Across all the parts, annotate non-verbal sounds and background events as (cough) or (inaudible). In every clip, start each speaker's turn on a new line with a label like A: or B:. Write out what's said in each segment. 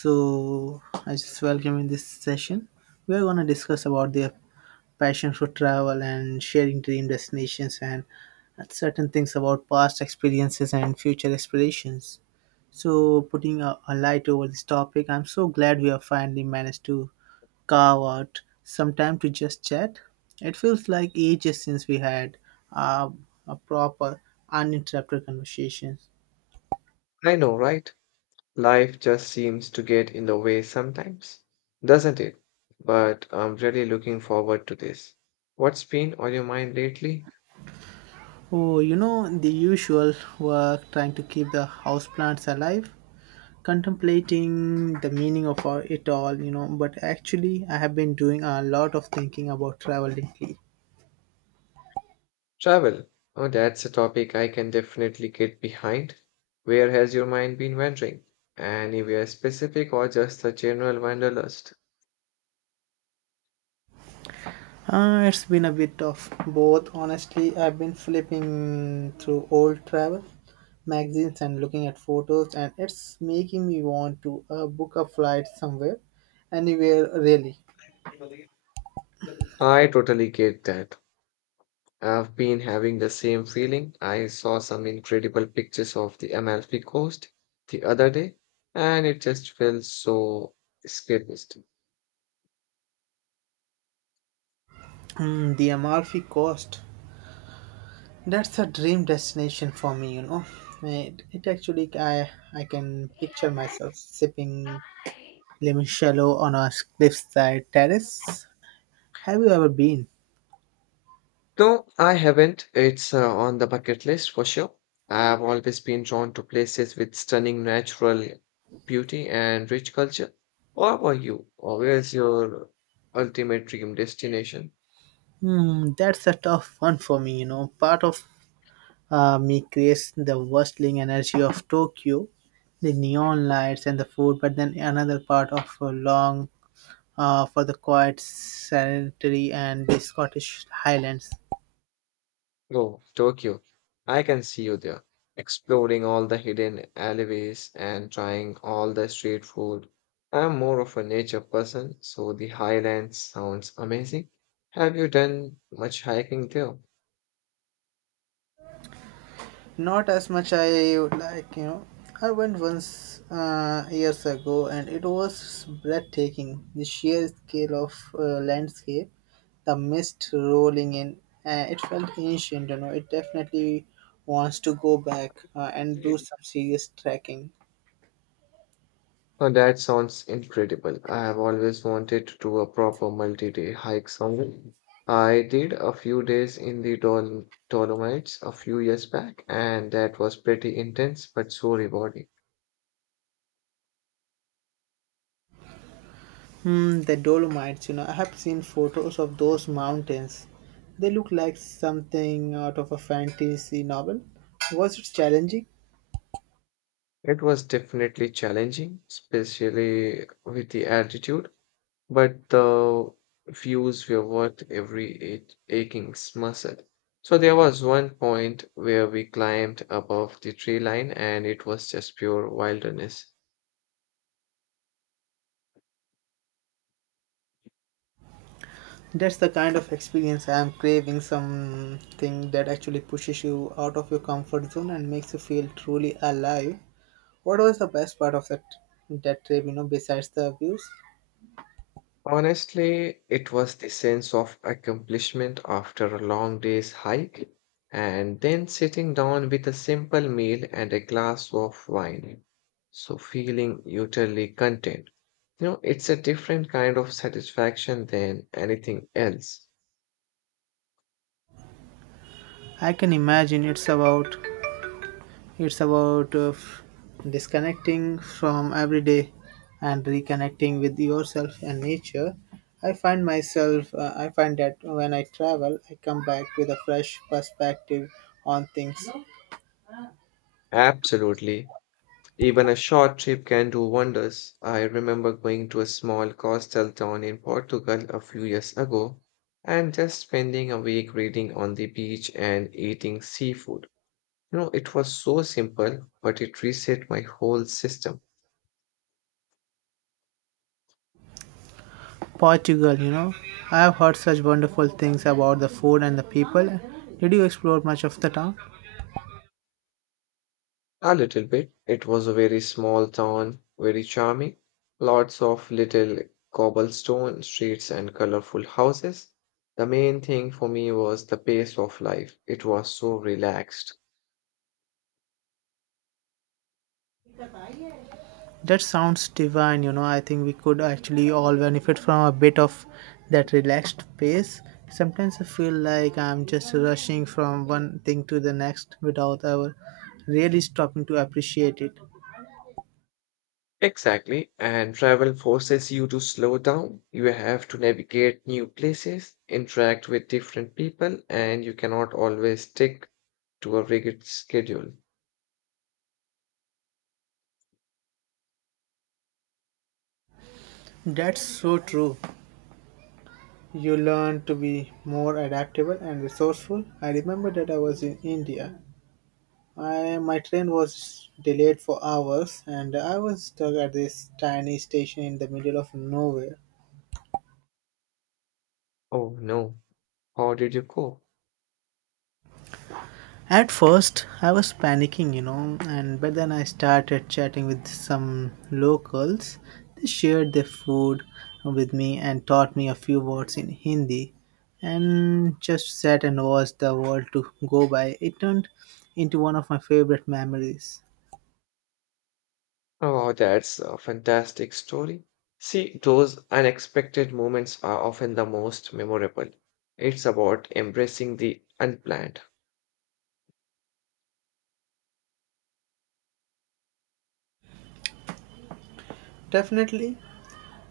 A: So I just welcome in this session. We are going to discuss about their passion for travel and sharing dream destinations and certain things about past experiences and future aspirations. So putting a light over this topic, I'm so glad we have finally managed to carve out some time to just chat. It feels like ages since we had uh, a proper, uninterrupted conversation.
B: I know, right? Life just seems to get in the way sometimes, doesn't it? But I'm really looking forward to this. What's been on your mind lately?
A: Oh, you know, the usual work trying to keep the houseplants alive, contemplating the meaning of it all. But actually, I have been doing a lot of thinking about travel lately.
B: Travel. Oh, that's a topic I can definitely get behind. Where has your mind been wandering? Anywhere specific or just a general wanderlust?
A: It's been a bit of both, honestly. I've been flipping through old travel magazines and looking at photos, and it's making me want to book a flight somewhere, anywhere really.
B: I totally get that. I've been having the same feeling. I saw some incredible pictures of the Amalfi Coast the other day, and it just felt so escapist.
A: Mm, the Amalfi Coast. That's a dream destination for me, you know. It actually, I can picture myself sipping limoncello on a cliffside terrace. Have you ever been?
B: No, I haven't. It's on the bucket list for sure. I've always been drawn to places with stunning natural beauty and rich culture. What about you? Or where's your ultimate dream destination?
A: Hmm, that's a tough one for me, you know. Part of me creates the bustling energy of Tokyo, the neon lights and the food, but then another part of a long for the quiet, sanitary, and the Scottish Highlands.
B: Oh, Tokyo. I can see you there, exploring all the hidden alleyways and trying all the street food. I'm more of a nature person, so the highlands sounds amazing. Have you done much hiking there?
A: Not as much I would like, you know. I went once years ago and it was breathtaking. The sheer scale of landscape, the mist rolling in, it felt ancient, you know. It definitely wants to go back and do
B: Mm.
A: some serious trekking.
B: Oh, that sounds incredible. I have always wanted to do a proper multi-day hike somewhere. I did a few days in the Dolomites a few years back, and that was pretty intense but so rewarding.
A: Hmm, the Dolomites, you know. I have seen photos of those mountains. They look like something out of a fantasy novel. Was it challenging?
B: It was definitely challenging, especially with the altitude, but the views were worth every aching muscle. So there was one point where we climbed above the tree line and it was just pure wilderness.
A: That's the kind of experience I am craving, something that actually pushes you out of your comfort zone and makes you feel truly alive. What was the best part of that trip, you know, besides the views?
B: Honestly, it was the sense of accomplishment after a long day's hike, and then sitting down with a simple meal and a glass of wine. So feeling utterly content. You know, it's a different kind of satisfaction than anything else.
A: I can imagine it's about it's about disconnecting from everyday and reconnecting with yourself and nature. I find that when I travel, I come back with a fresh perspective on things.
B: Absolutely. Even a short trip can do wonders. I remember going to a small coastal town in Portugal a few years ago and just spending a week reading on the beach and eating seafood. You know, it was so simple, but it reset my whole system
A: Portugal, you know. I have heard such wonderful things about the food and the people. Did you explore much of the town?
B: a little bit. It was a very small town, very charming, lots of little cobblestone streets and colorful houses. The main thing for me was the pace of life. It was so relaxed.
A: That sounds divine, you know. I think we could actually all benefit from a bit of that relaxed pace. Sometimes I feel like I'm just rushing from one thing to the next without ever really stopping to appreciate it.
B: Exactly, and travel forces you to slow down. You have to navigate new places, interact with different people, and you cannot always stick to a rigid schedule.
A: That's so true. You learn to be more adaptable and resourceful. I remember that I was in India. My train was delayed for hours and I was stuck at this tiny station in the middle of nowhere.
B: Oh no, how did you cope?
A: At first, I was panicking, you know, and but then I started chatting with some locals. They shared their food with me and taught me a few words in Hindi and just sat and watched the world to go by. It turned into one of my favorite memories.
B: Oh, that's a fantastic story. See, those unexpected moments are often the most memorable. It's about embracing the unplanned.
A: Definitely.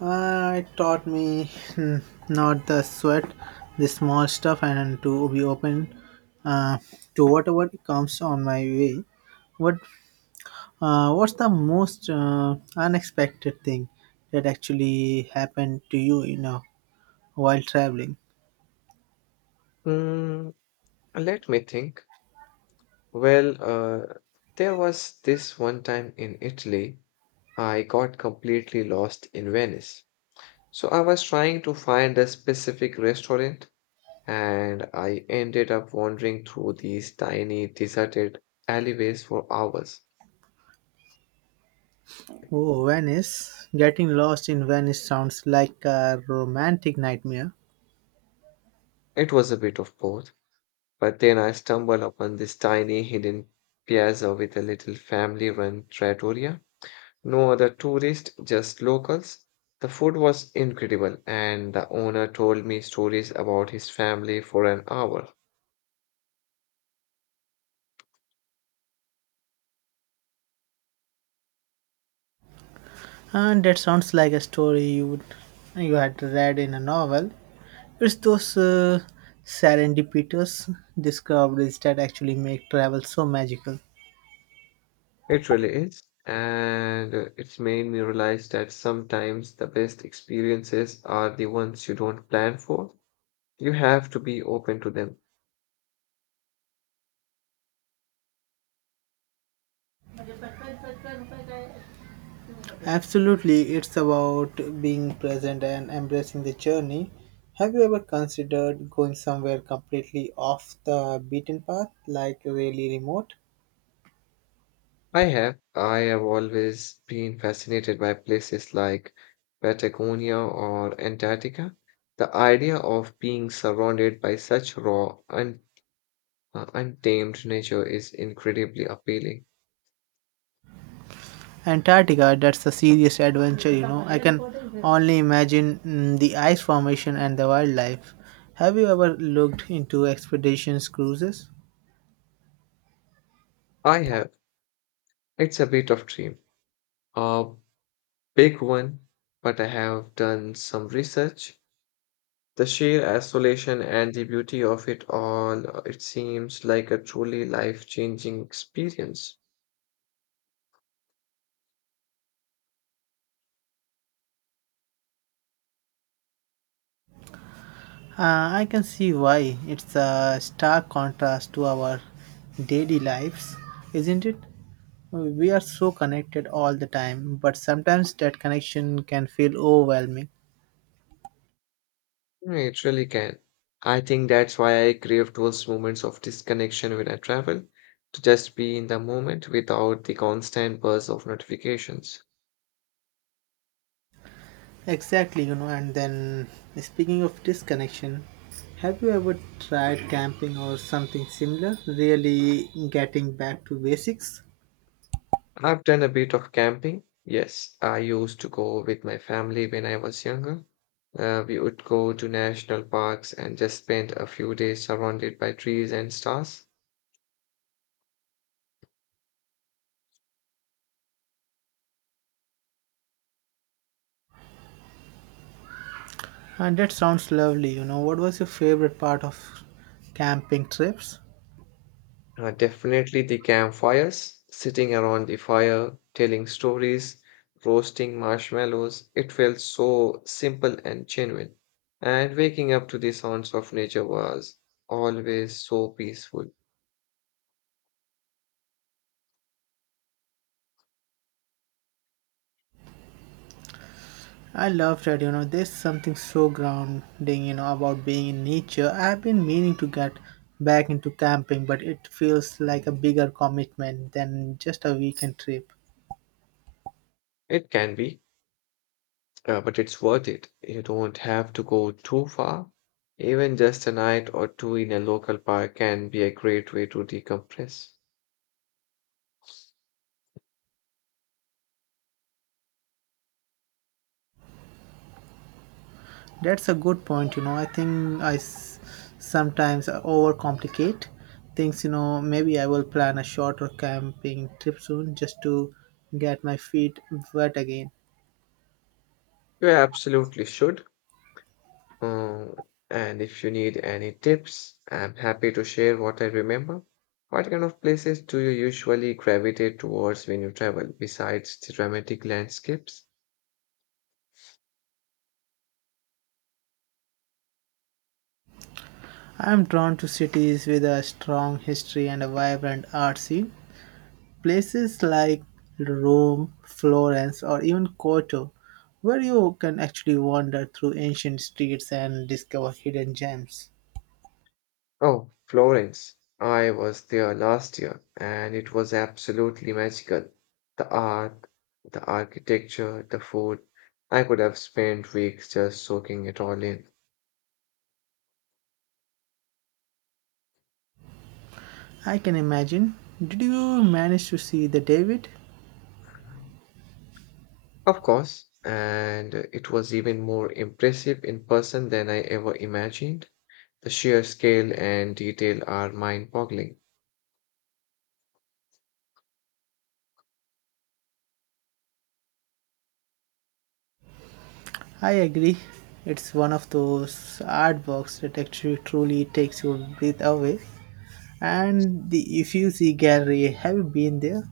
A: It taught me, hmm, not the sweat, the small stuff, and to be open uh, to whatever comes on my way. What What's the most unexpected thing that actually happened to you, you know, while traveling?
B: Hmm, let me think. Well, there was this one time in Italy. I got completely lost in Venice. So I was trying to find a specific restaurant and I ended up wandering through these tiny deserted alleyways for hours.
A: Oh, Venice. Getting lost in Venice sounds like a romantic nightmare.
B: It was a bit of both, but then I stumbled upon this tiny hidden piazza with a little family-run trattoria. No other tourists, just locals. The food was incredible and the owner told me stories about his family for an hour.
A: And that sounds like a story you had read in a novel. It's those serendipitous discoveries that actually make travel so magical.
B: It really is. And it's made me realize that sometimes the best experiences are the ones you don't plan for. You have to be open to them.
A: Absolutely, it's about being present and embracing the journey. Have you ever considered going somewhere completely off the beaten path, like really remote?
B: I have. I have always been fascinated by places like Patagonia or Antarctica. The idea of being surrounded by such raw and untamed nature is incredibly appealing.
A: Antarctica, that's a serious adventure, you know. I can only imagine, mm, the ice formation and the wildlife. Have you ever looked into expeditions cruises?
B: I have. It's a bit of dream, a big one, but I have done some research. The sheer isolation and the beauty of it all, it seems like a truly life-changing experience.
A: Uh, I can see why. It's a stark contrast to our daily lives, isn't it? We are so connected all the time, but sometimes that connection can feel overwhelming.
B: Mm, it really can. I think that's why I crave those moments of disconnection when I travel, to just be in the moment without the constant buzz of notifications.
A: Exactly, you know, and then speaking of disconnection, have you ever tried camping or something similar? Really getting back to basics?
B: I've done a bit of camping. Yes, I used to go with my family when I was younger. We would go to national parks and just spend a few days surrounded by trees and stars.
A: And that sounds lovely, you know. What was your favorite part of camping trips?
B: Definitely the campfires, sitting around the fire, telling stories, roasting marshmallows. It felt so simple and genuine. And waking up to the sounds of nature was always so peaceful.
A: I love that, you know, there's something so grounding, you know, about being in nature. I've been meaning to get back into camping, but it feels like a bigger commitment than just a weekend trip.
B: It can be, but it's worth it. You don't have to go too far. Even just a night or two in a local park can be a great way to decompress.
A: That's a good point. You know, I think sometimes overcomplicate things. You know, maybe I will plan a shorter camping trip soon just to get my feet wet again.
B: You absolutely should. Uh, and if you need any tips, I'm happy to share what I remember. What kind of places do you usually gravitate towards when you travel, besides the dramatic landscapes?
A: I'm drawn to cities with a strong history and a vibrant art scene. Places like Rome, Florence, or even Kyoto, where you can actually wander through ancient streets and discover hidden gems.
B: Oh, Florence. I was there last year, and it was absolutely magical. The art, the architecture, the food. I could have spent weeks just soaking it all in.
A: I can imagine. Did you manage to see the David?
B: Of course, and it was even more impressive in person than I ever imagined. The sheer scale and detail are mind-boggling.
A: I agree. It's one of those artworks that actually truly takes your breath away. And the Uffizi Gallery, have you been there?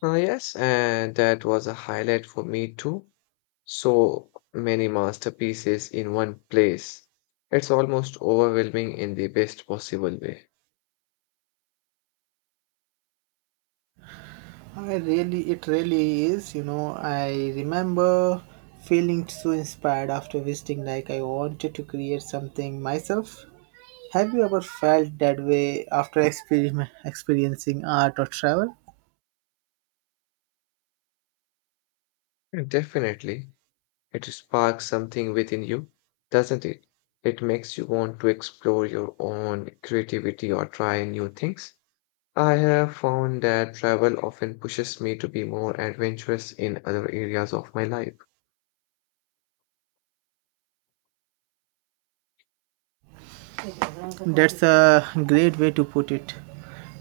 B: Ah, yes, and that was a highlight for me too. So many masterpieces in one place. It's almost overwhelming in the best possible way.
A: It really is. You know, I remember feeling so inspired after visiting, like I wanted to create something myself. Have you ever felt that way after (laughs) experiencing art or travel?
B: And definitely, it sparks something within you, doesn't it? It makes you want to explore your own creativity or try new things. I have found that travel often pushes me to be more adventurous in other areas of my life.
A: That's a great way to put it.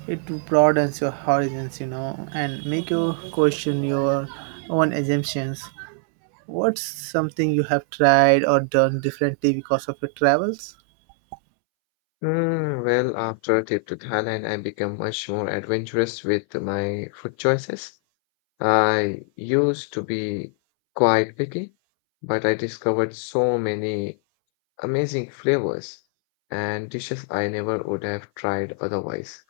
A: It broadens your horizons, you know, and make you question your own assumptions. What's something you have tried or done differently because of your travels?
B: Hmm. Well, after a trip to Thailand, I become much more adventurous with my food choices. I used to be quite picky, but I discovered so many amazing flavors and dishes I never would have tried otherwise.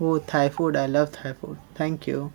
A: Oh, Thai food. I love Thai food. Thank you.